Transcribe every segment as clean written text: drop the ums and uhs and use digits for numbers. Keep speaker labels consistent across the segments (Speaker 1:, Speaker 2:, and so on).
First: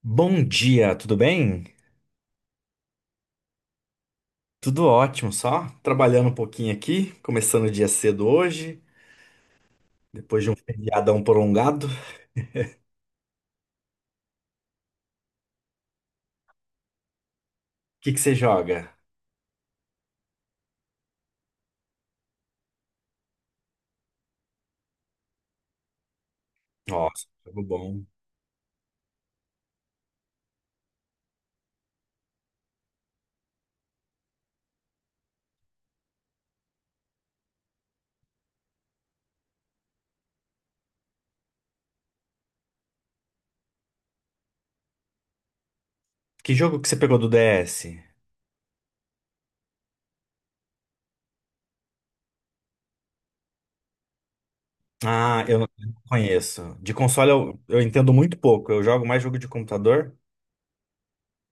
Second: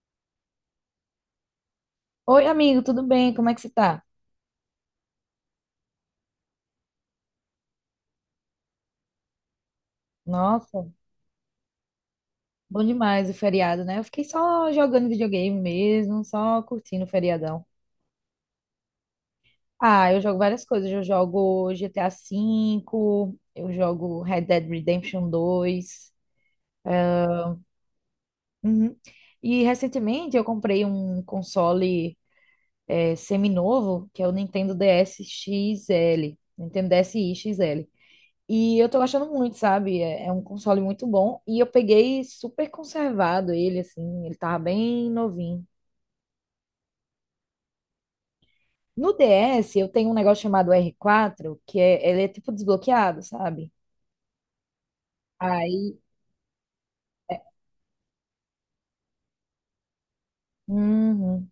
Speaker 1: Bom dia, tudo bem?
Speaker 2: Oi, amigo, tudo bem? Como é que você tá?
Speaker 1: Tudo ótimo, só trabalhando um pouquinho aqui, começando o dia cedo hoje, depois de um
Speaker 2: Nossa,
Speaker 1: feriadão prolongado. O
Speaker 2: bom demais o feriado, né? Eu fiquei só jogando videogame mesmo, só curtindo o feriadão.
Speaker 1: que que você joga?
Speaker 2: Ah, eu jogo várias coisas. Eu jogo GTA V, eu jogo Red Dead Redemption 2.
Speaker 1: Nossa, jogo bom.
Speaker 2: Uhum. E recentemente eu comprei um console semi-novo, que é o Nintendo DS XL. Nintendo DSi XL. E eu tô gostando muito, sabe? É, é um console muito bom. E eu peguei super conservado ele, assim. Ele tava bem novinho.
Speaker 1: Que jogo que você pegou do DS?
Speaker 2: No DS, eu tenho um negócio chamado R4, que é, ele é tipo desbloqueado, sabe?
Speaker 1: Ah, eu não
Speaker 2: Aí.
Speaker 1: conheço. De console
Speaker 2: é-
Speaker 1: eu entendo muito pouco, eu jogo mais jogo de computador.
Speaker 2: Uhum,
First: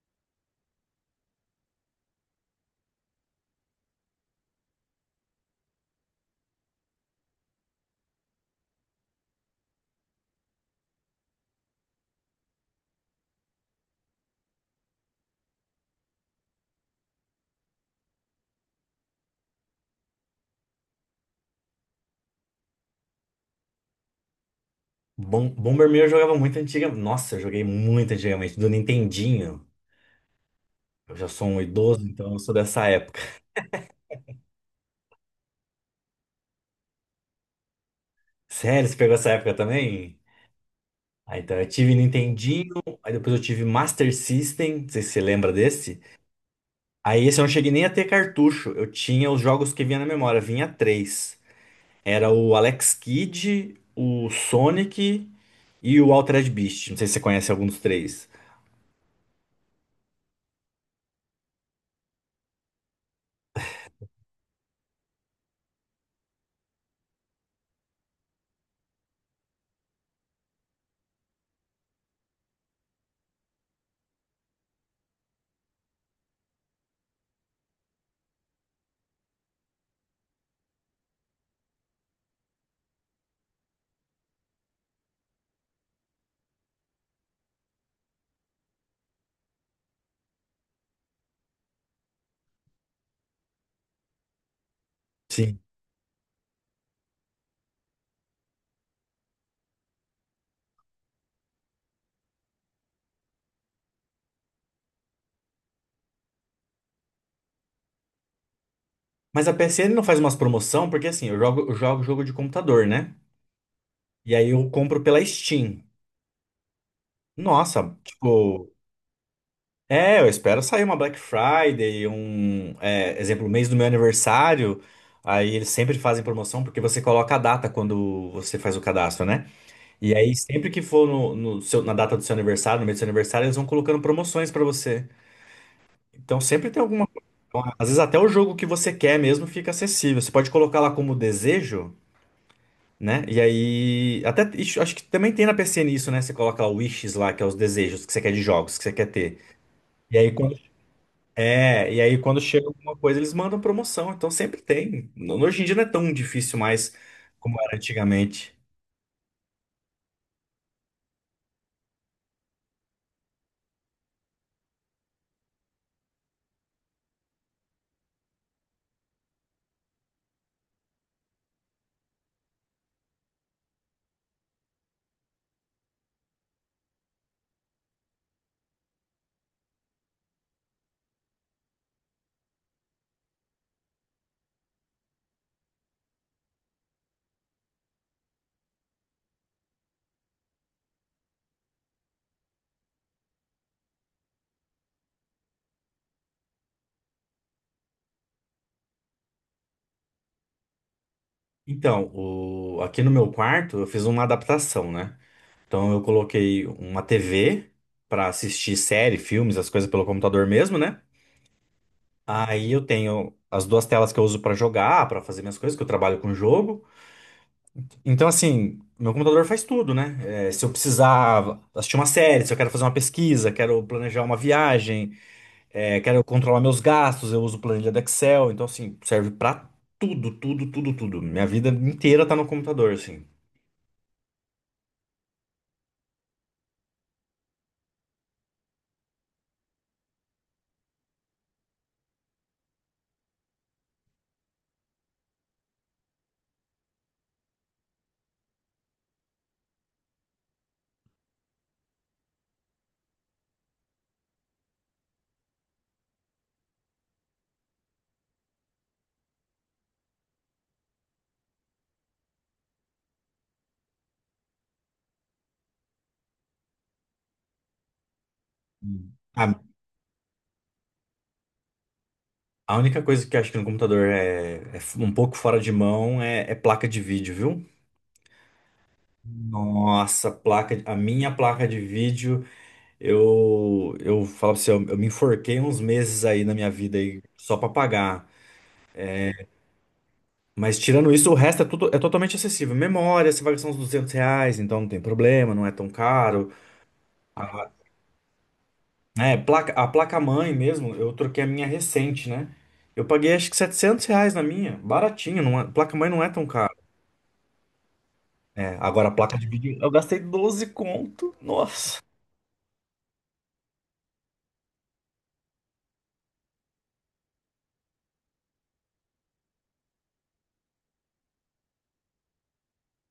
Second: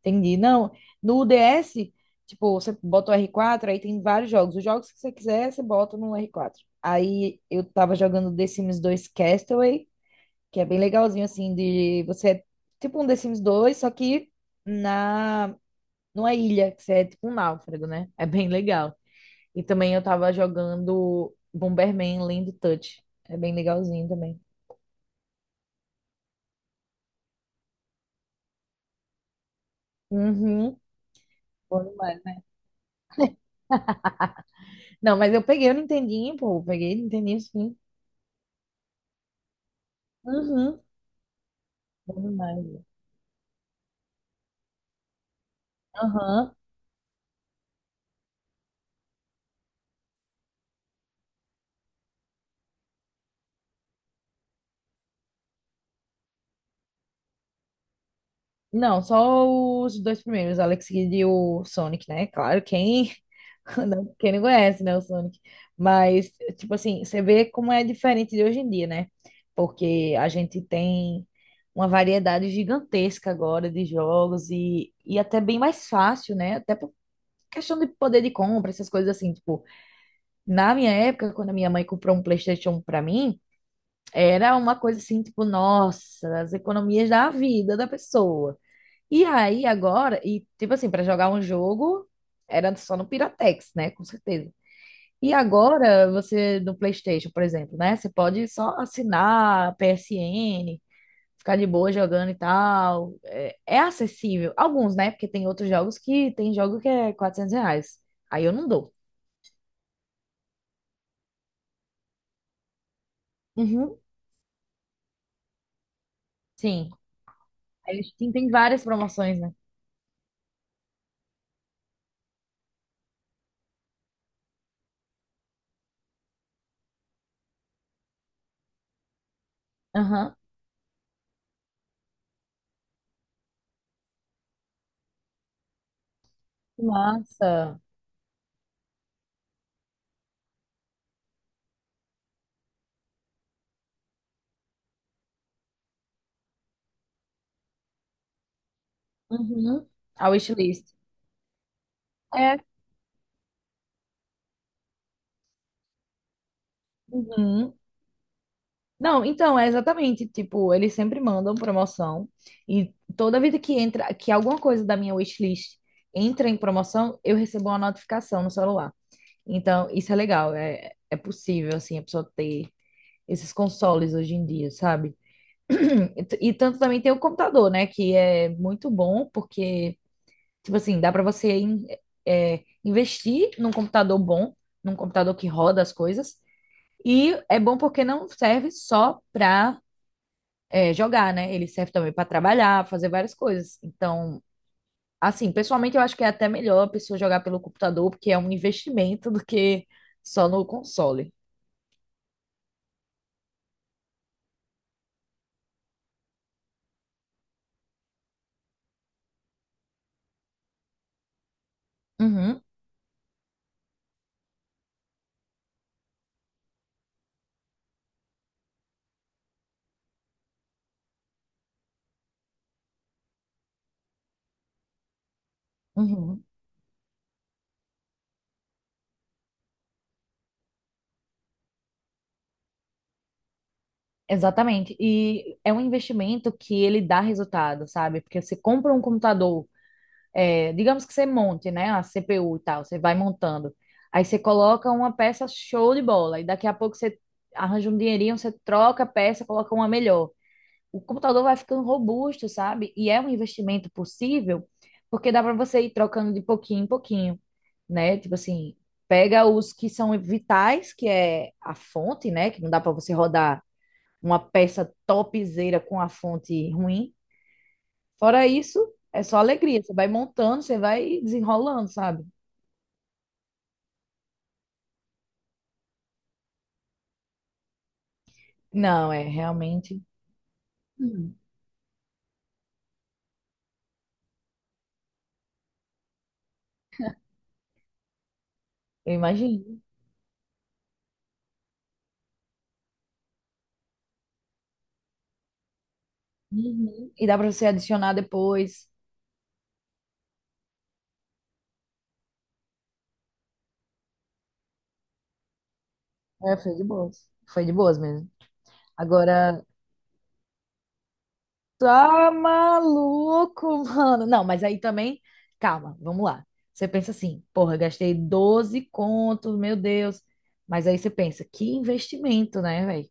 Speaker 2: entendi. Não, no DS, tipo, você bota o R4, aí tem vários jogos. Os jogos que você quiser, você bota no R4. Aí eu tava jogando The Sims 2 Castaway, que é bem legalzinho, assim, de você. Tipo um The Sims 2, só que na numa ilha, que você é tipo um náufrago, né? É bem legal. E também eu tava jogando Bomberman Land Touch. É bem legalzinho também.
Speaker 1: Bom, Bomberman eu jogava muito antiga. Nossa, eu joguei muito antigamente, do Nintendinho.
Speaker 2: Uhum.
Speaker 1: Eu já sou um
Speaker 2: Bom
Speaker 1: idoso, então eu
Speaker 2: demais.
Speaker 1: sou dessa época.
Speaker 2: Não, mas eu peguei o Nintendinho, pô. Eu peguei o Nintendinho, sim.
Speaker 1: Sério, você pegou essa época também?
Speaker 2: Uhum.
Speaker 1: Ah, então eu tive
Speaker 2: Bom
Speaker 1: Nintendinho,
Speaker 2: demais.
Speaker 1: aí depois eu tive Master System, não sei se você lembra desse.
Speaker 2: Aham.
Speaker 1: Aí esse eu não cheguei nem a ter cartucho, eu tinha os jogos que vinha na memória, vinha três. Era o Alex Kidd, o Sonic e o Altered Beast, não sei se você conhece algum dos três.
Speaker 2: Não, só os dois primeiros, Alex Kidd e o Sonic, né? Claro, quem Não, quem não conhece, né, o Sonic. Mas, tipo assim, você vê como é diferente de hoje em dia, né? Porque a gente tem uma variedade gigantesca agora de jogos e até bem mais fácil, né? Até por questão de poder de compra, essas coisas assim, tipo, na minha época, quando a minha mãe comprou um PlayStation pra mim, era uma coisa assim, tipo, nossa, as economias da vida da pessoa. E aí agora, e tipo assim, para jogar um jogo, era só no Piratex, né? Com certeza. E
Speaker 1: Sim.
Speaker 2: agora você no PlayStation, por exemplo, né? Você pode só assinar a PSN ficar de boa jogando e tal. É, é acessível. Alguns, né? Porque tem outros jogos que tem jogo que é R$ 400. Aí eu não dou.
Speaker 1: Mas a PSN não faz umas promoção, porque assim, eu jogo jogo de computador, né?
Speaker 2: Uhum.
Speaker 1: E aí eu compro pela Steam.
Speaker 2: Sim. A
Speaker 1: Nossa,
Speaker 2: Steam tem
Speaker 1: tipo,
Speaker 2: várias promoções, né?
Speaker 1: é, eu espero sair uma Black Friday, um, exemplo, mês do meu aniversário. Aí eles sempre fazem promoção porque você coloca a data quando você faz o cadastro, né? E aí
Speaker 2: Aham.
Speaker 1: sempre que for no, no seu- na data do seu aniversário, no mês do seu aniversário, eles vão colocando promoções pra você. Então sempre tem alguma coisa. Então,
Speaker 2: Massa.
Speaker 1: às vezes até o jogo que você quer mesmo fica acessível. Você pode colocar lá como desejo, né? E aí até ixi, acho que também tem na PCN isso, né? Você coloca lá o wishes lá, que é os desejos que você quer de jogos que você quer ter.
Speaker 2: Uhum.
Speaker 1: E
Speaker 2: A
Speaker 1: aí, quando
Speaker 2: wishlist.
Speaker 1: e aí, quando
Speaker 2: É.
Speaker 1: chega alguma coisa, eles mandam promoção, então sempre tem. Hoje em dia não é tão difícil mais como
Speaker 2: Uhum.
Speaker 1: era antigamente.
Speaker 2: Não, então, é exatamente, tipo, eles sempre mandam promoção e toda vida que entra, que alguma coisa da minha wishlist entra em promoção, eu recebo uma notificação no celular. Então, isso é legal, é, é possível, assim, a pessoa ter esses consoles hoje em dia, sabe? E tanto também tem o computador, né, que é muito bom porque, tipo assim, dá para você investir num computador bom, num computador que roda as coisas, e é bom porque não serve só para jogar, né? Ele serve também para trabalhar, fazer várias coisas. Então, assim, pessoalmente eu acho que é até melhor a pessoa jogar pelo computador, porque é um investimento do que só no console.
Speaker 1: Então, aqui no meu quarto eu fiz uma adaptação, né? Então eu coloquei uma TV para assistir série, filmes, as coisas pelo computador mesmo, né?
Speaker 2: Uhum,
Speaker 1: Aí eu tenho as duas telas que eu uso para jogar, para fazer minhas coisas, que eu trabalho com jogo. Então, assim, meu computador faz tudo, né? Se eu precisar assistir uma série, se eu quero fazer uma pesquisa, quero planejar uma viagem. Quero
Speaker 2: uhum.
Speaker 1: controlar meus gastos, eu uso planilha do Excel, então assim, serve pra tudo, tudo, tudo, tudo. Minha vida inteira tá no computador, assim.
Speaker 2: Exatamente. E é um investimento que ele dá resultado, sabe? Porque você compra um computador, é, digamos que você monte, né? A CPU e tal, você vai montando. Aí você coloca uma peça show de bola, e daqui a pouco você arranja um dinheirinho, você troca a peça, coloca uma melhor. O computador vai ficando robusto, sabe? E é um investimento possível, porque dá para você ir trocando de pouquinho em pouquinho, né? Tipo assim, pega os que são vitais, que é a fonte, né? Que não dá para você rodar uma peça topzera com a fonte ruim. Fora isso,
Speaker 1: Hum.
Speaker 2: é só
Speaker 1: A,
Speaker 2: alegria. Você vai montando, você vai desenrolando, sabe?
Speaker 1: a única coisa que eu acho que no computador é, um pouco fora de mão é, é placa de vídeo, viu?
Speaker 2: Não, é realmente.
Speaker 1: Nossa, placa, a
Speaker 2: Hum,
Speaker 1: minha placa de vídeo, eu falo pra você, eu me enforquei uns meses aí na minha vida aí só pra pagar.
Speaker 2: eu imagino.
Speaker 1: Mas tirando isso, o resto é tudo é totalmente acessível. Memória, você vai gastar uns R$ 200, então não tem problema, não é tão caro.
Speaker 2: Uhum. E dá para você
Speaker 1: Ah,
Speaker 2: adicionar depois.
Speaker 1: é, placa, a placa-mãe mesmo, eu troquei a minha recente, né? Eu paguei acho que R$ 700 na minha, baratinho, placa-mãe não é tão
Speaker 2: É,
Speaker 1: cara.
Speaker 2: foi de boas. Foi de boas mesmo.
Speaker 1: É, agora a placa de
Speaker 2: Agora,
Speaker 1: vídeo, eu gastei 12 conto, nossa.
Speaker 2: tá maluco, mano. Não, mas aí também, calma, vamos lá. Você pensa assim, porra, gastei 12 contos, meu Deus. Mas aí você pensa, que investimento, né, velho?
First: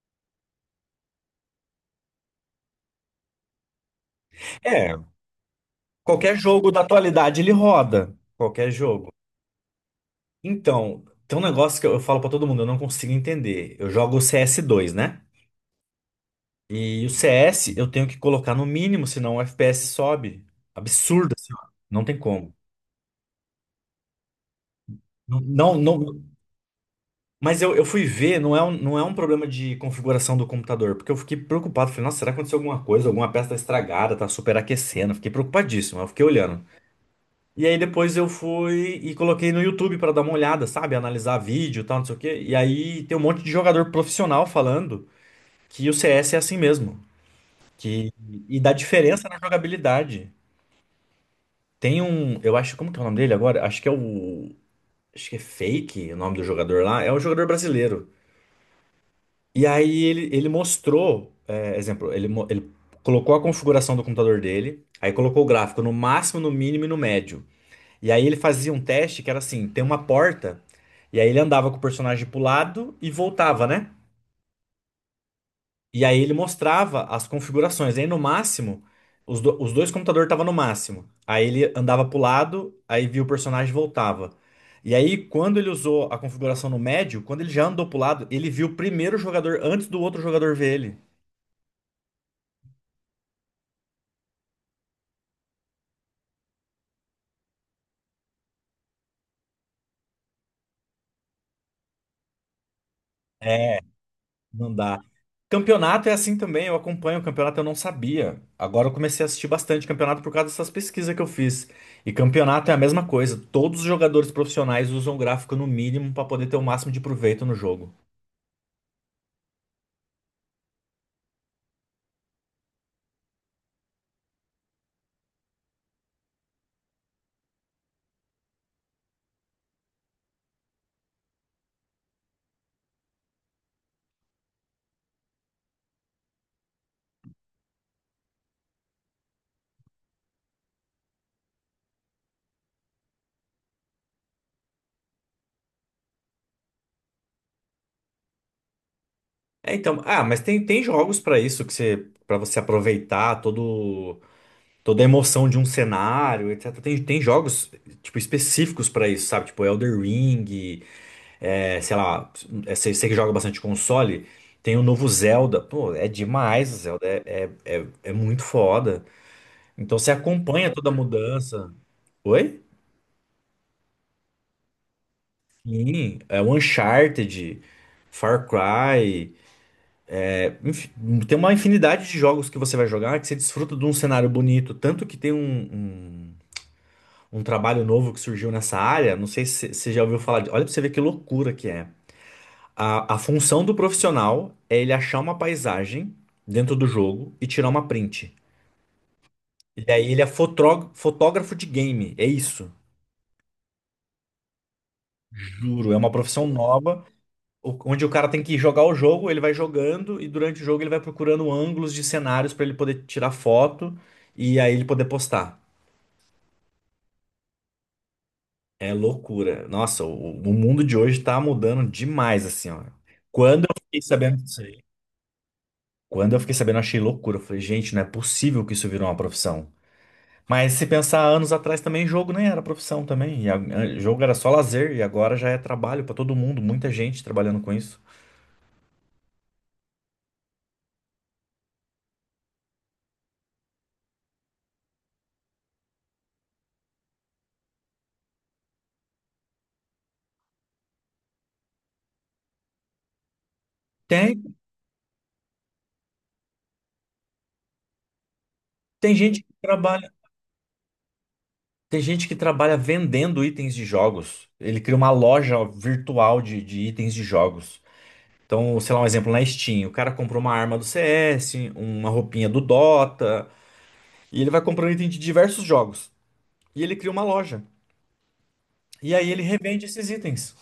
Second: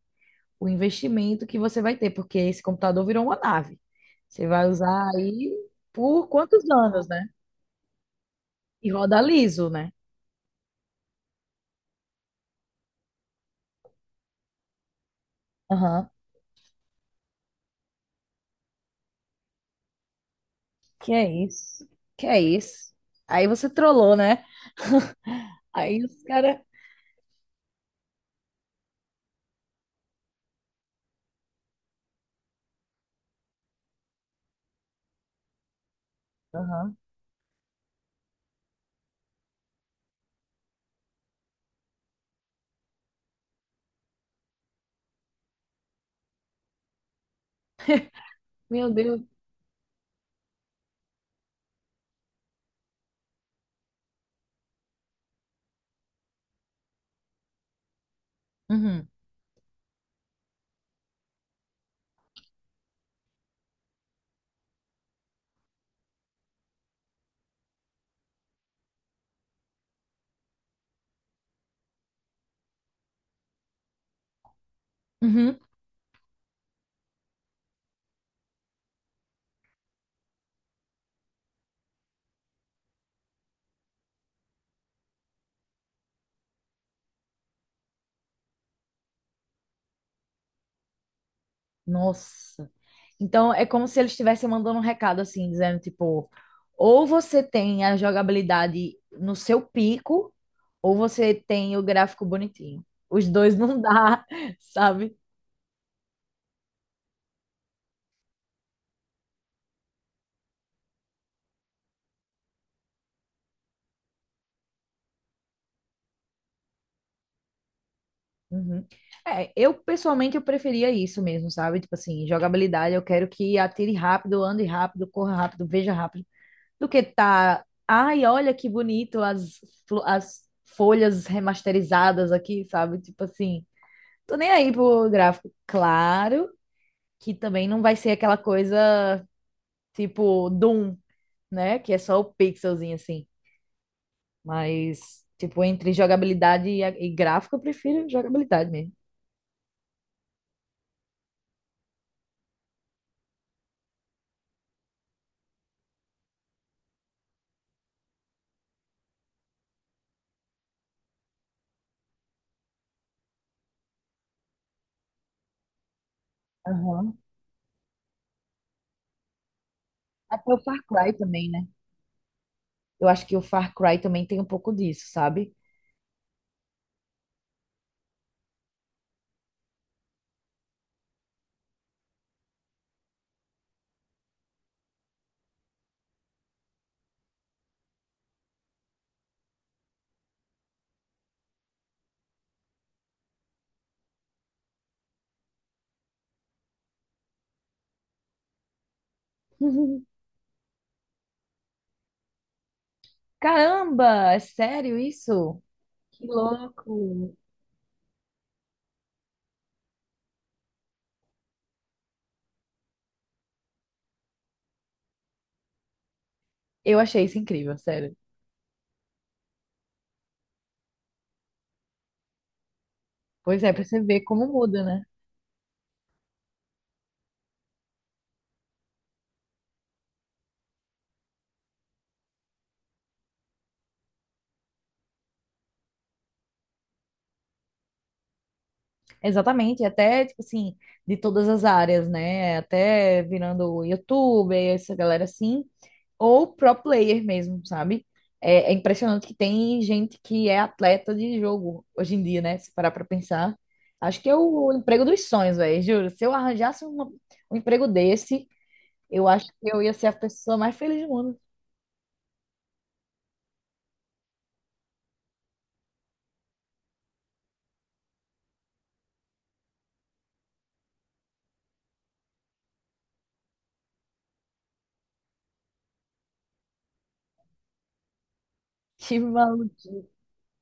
Speaker 2: O investimento que você vai ter, porque esse computador virou uma nave. Você vai
Speaker 1: É,
Speaker 2: usar aí por
Speaker 1: qualquer
Speaker 2: quantos
Speaker 1: jogo da
Speaker 2: anos, né?
Speaker 1: atualidade ele roda, qualquer
Speaker 2: E
Speaker 1: jogo.
Speaker 2: roda liso, né?
Speaker 1: Então, tem um negócio que eu falo pra todo mundo, eu não consigo entender. Eu jogo o CS 2, né?
Speaker 2: Aham.
Speaker 1: E o CS eu tenho que colocar no mínimo, senão o FPS sobe.
Speaker 2: Que é
Speaker 1: Absurdo, assim,
Speaker 2: isso?
Speaker 1: não tem
Speaker 2: Que é
Speaker 1: como.
Speaker 2: isso? Aí você trollou, né?
Speaker 1: Não, não,
Speaker 2: Aí os
Speaker 1: não.
Speaker 2: caras.
Speaker 1: Mas eu fui ver, não é um problema de configuração do computador, porque eu fiquei preocupado. Falei, nossa, será que aconteceu alguma coisa? Alguma peça tá estragada, tá superaquecendo. Fiquei preocupadíssimo, eu fiquei olhando.
Speaker 2: Aham.
Speaker 1: E aí depois eu fui e coloquei no YouTube pra dar uma olhada, sabe? Analisar vídeo e tal, não sei o quê. E aí tem um monte de jogador profissional falando que o CS é assim mesmo. Que, e dá
Speaker 2: Meu Deus.
Speaker 1: diferença na jogabilidade. Tem um, eu acho, como que é o nome dele agora? Acho que é o. Acho que é Fake o nome do jogador lá. É um jogador brasileiro.
Speaker 2: Uhum.
Speaker 1: E aí ele mostrou, exemplo, ele colocou a configuração do computador dele, aí colocou o gráfico no máximo, no mínimo e no médio. E aí ele fazia um teste que era assim, tem uma porta, e aí ele andava com o personagem pro lado e voltava, né?
Speaker 2: Uhum.
Speaker 1: E aí ele mostrava as configurações. Aí no máximo, os dois computadores estavam no máximo. Aí ele andava pro lado, aí via o personagem e voltava. E aí, quando ele usou a configuração no médio, quando ele já andou pro lado, ele viu primeiro o jogador antes do outro jogador ver ele.
Speaker 2: Nossa. Então é como se eles estivessem mandando um recado assim, dizendo tipo, ou você tem a jogabilidade no seu pico, ou você tem o gráfico bonitinho. Os dois
Speaker 1: É,
Speaker 2: não dá,
Speaker 1: não dá.
Speaker 2: sabe?
Speaker 1: Campeonato é assim também, eu acompanho o campeonato, eu não sabia. Agora eu comecei a assistir bastante campeonato por causa dessas pesquisas que eu fiz. E campeonato é a mesma coisa, todos os jogadores profissionais usam gráfico no mínimo para poder ter o máximo de proveito no jogo.
Speaker 2: Uhum. É, eu pessoalmente eu preferia isso mesmo, sabe? Tipo assim, jogabilidade, eu quero que atire rápido, ande rápido, corra rápido, veja rápido, do que tá, ai, olha que bonito as as folhas remasterizadas aqui, sabe? Tipo assim, tô nem aí pro gráfico. Claro que também não vai ser aquela coisa tipo Doom, né? Que é só o pixelzinho assim. Mas, tipo, entre jogabilidade e gráfico, eu prefiro jogabilidade mesmo.
Speaker 1: É, então, ah, mas tem jogos para isso que você para você aproveitar todo toda a emoção de um cenário, etc. Tem jogos tipo específicos para isso, sabe? Tipo Elder Ring, é, sei lá, você que joga bastante console, tem o novo Zelda. Pô, é demais, o Zelda
Speaker 2: Aham.
Speaker 1: é muito foda. Então você
Speaker 2: Até o
Speaker 1: acompanha
Speaker 2: Far
Speaker 1: toda a
Speaker 2: Cry também, né?
Speaker 1: mudança. Oi?
Speaker 2: Eu acho que o Far Cry também tem um pouco disso, sabe?
Speaker 1: Sim, é o Uncharted, Far Cry, é, enfim, tem uma infinidade de jogos que você vai jogar que você desfruta de um cenário bonito, tanto que tem um, um trabalho novo que surgiu nessa área, não sei se você já ouviu falar, olha pra você ver que loucura que é. A função do profissional é ele achar uma paisagem dentro do jogo e tirar uma print. E daí ele é fotógrafo de game, é isso.
Speaker 2: Caramba, é sério isso?
Speaker 1: Juro, é uma
Speaker 2: Que
Speaker 1: profissão nova,
Speaker 2: louco!
Speaker 1: onde o cara tem que jogar o jogo, ele vai jogando e durante o jogo ele vai procurando ângulos de cenários para ele poder tirar foto e aí ele poder postar.
Speaker 2: Eu achei isso incrível, sério.
Speaker 1: É loucura. Nossa, o mundo de hoje tá mudando demais, assim, ó.
Speaker 2: Pois
Speaker 1: Quando eu
Speaker 2: é, pra
Speaker 1: fiquei
Speaker 2: você ver
Speaker 1: sabendo
Speaker 2: como
Speaker 1: disso aí,
Speaker 2: muda, né?
Speaker 1: quando eu fiquei sabendo, eu achei loucura. Eu falei, gente, não é possível que isso virou uma profissão. Mas se pensar anos atrás também, jogo nem era profissão também. Jogo era só lazer e agora já é trabalho para todo mundo, muita gente trabalhando com isso.
Speaker 2: Exatamente, até, tipo assim, de todas as áreas, né? Até virando youtuber, essa galera assim, ou pro player mesmo, sabe? É, é impressionante que tem gente que é atleta de jogo hoje em dia, né? Se parar pra pensar. Acho que é
Speaker 1: Tem,
Speaker 2: o emprego dos sonhos, velho, juro. Se eu arranjasse um emprego desse,
Speaker 1: tem
Speaker 2: eu
Speaker 1: gente
Speaker 2: acho
Speaker 1: que
Speaker 2: que eu ia ser
Speaker 1: trabalha,
Speaker 2: a pessoa mais feliz do mundo.
Speaker 1: vendendo itens de jogos. Ele cria uma loja virtual de itens de jogos. Então, sei lá, um exemplo na Steam, o cara comprou uma arma do CS, uma roupinha do Dota, e ele vai comprando item de diversos jogos. E ele cria uma loja. E
Speaker 2: Que
Speaker 1: aí ele revende
Speaker 2: maluco,
Speaker 1: esses itens.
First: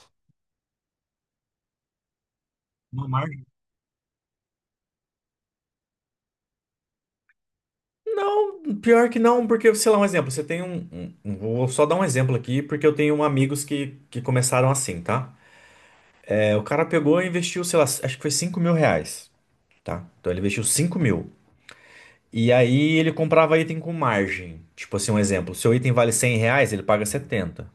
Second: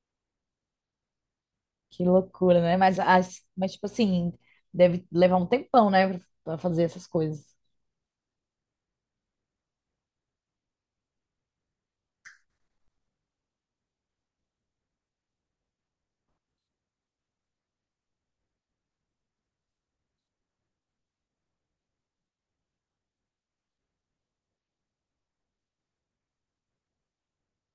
Speaker 2: que loucura, né? Mas,
Speaker 1: Uma
Speaker 2: as,
Speaker 1: marca.
Speaker 2: mas tipo assim, deve levar um tempão, né? Pra fazer essas coisas.
Speaker 1: Não, pior que não, porque, sei lá, um exemplo, você tem um. Vou só dar um exemplo aqui, porque eu tenho amigos que começaram assim, tá? É, o cara pegou e investiu, sei lá, acho que foi R$ 5.000, tá? Então ele investiu 5.000. E aí ele comprava item com margem. Tipo assim, um exemplo, seu item vale R$ 100, ele paga 70,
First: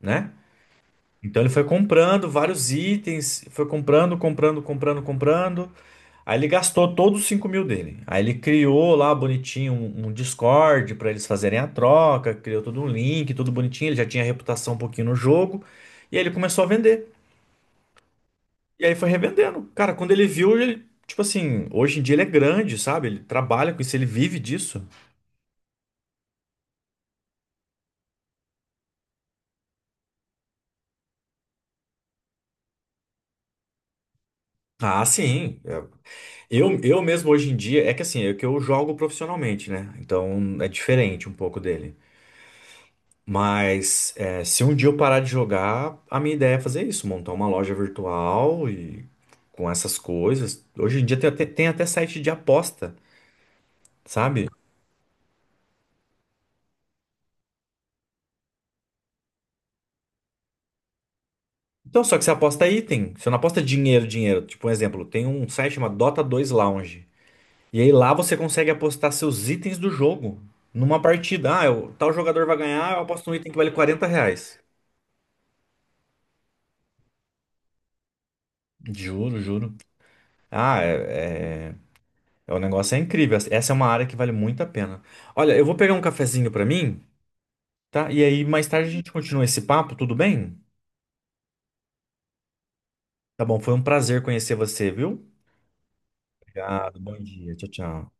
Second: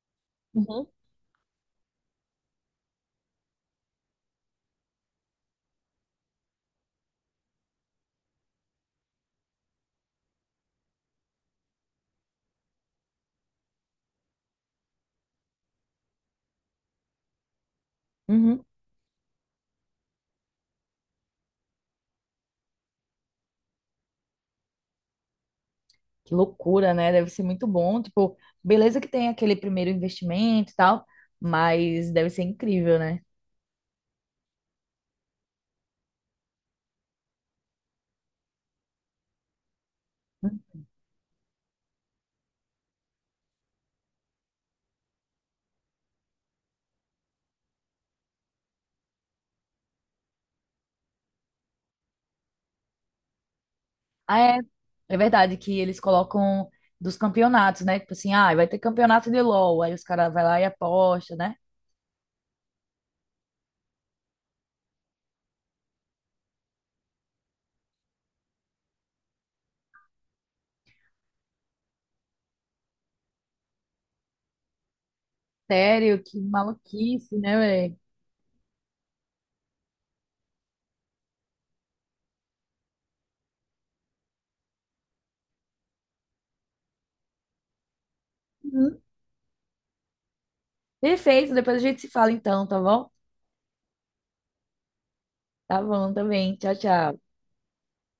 Speaker 1: né?
Speaker 2: Uhum.
Speaker 1: Então ele foi comprando vários itens, foi comprando, comprando, comprando, comprando. Aí ele gastou todos os 5.000 dele. Aí ele criou lá bonitinho um Discord para eles fazerem a troca, criou todo um link, tudo bonitinho. Ele já tinha reputação um pouquinho no jogo. E aí ele começou a vender.
Speaker 2: Uhum.
Speaker 1: E aí foi revendendo. Cara, quando ele viu, ele, tipo assim, hoje em dia ele é grande, sabe? Ele trabalha com isso, ele vive disso.
Speaker 2: Que loucura, né? Deve ser muito bom. Tipo, beleza que tem aquele primeiro investimento e tal, mas deve ser incrível, né?
Speaker 1: Ah, sim. É. Eu mesmo hoje em dia, é que assim, é que eu jogo profissionalmente, né? Então é diferente um pouco dele. Mas é, se um dia eu parar de jogar, a minha ideia é fazer isso, montar uma loja virtual e com essas coisas. Hoje em dia tem até site de aposta,
Speaker 2: Ah,
Speaker 1: sabe?
Speaker 2: é, é verdade que eles colocam dos campeonatos, né? Tipo assim, ah, vai ter campeonato de LOL. Aí os caras vai lá e aposta, né?
Speaker 1: Então, só que você aposta item, você não aposta dinheiro, dinheiro. Tipo, um exemplo, tem um site chamado Dota 2 Lounge. E aí lá você consegue apostar seus itens do jogo numa partida. Ah, tal jogador vai ganhar, eu aposto um item que vale R$ 40.
Speaker 2: Sério, que maluquice, né, velho?
Speaker 1: Juro, juro. Ah, é. O negócio é incrível. Essa é uma área que vale muito a pena. Olha, eu vou pegar um cafezinho pra mim, tá? E aí mais tarde a
Speaker 2: Uhum.
Speaker 1: gente continua esse papo, tudo bem?
Speaker 2: Perfeito, depois a gente se fala então, tá bom?
Speaker 1: Tá bom, foi um prazer conhecer você, viu?
Speaker 2: Tá bom também. Tchau,
Speaker 1: Obrigado, bom
Speaker 2: tchau.
Speaker 1: dia. Tchau, tchau.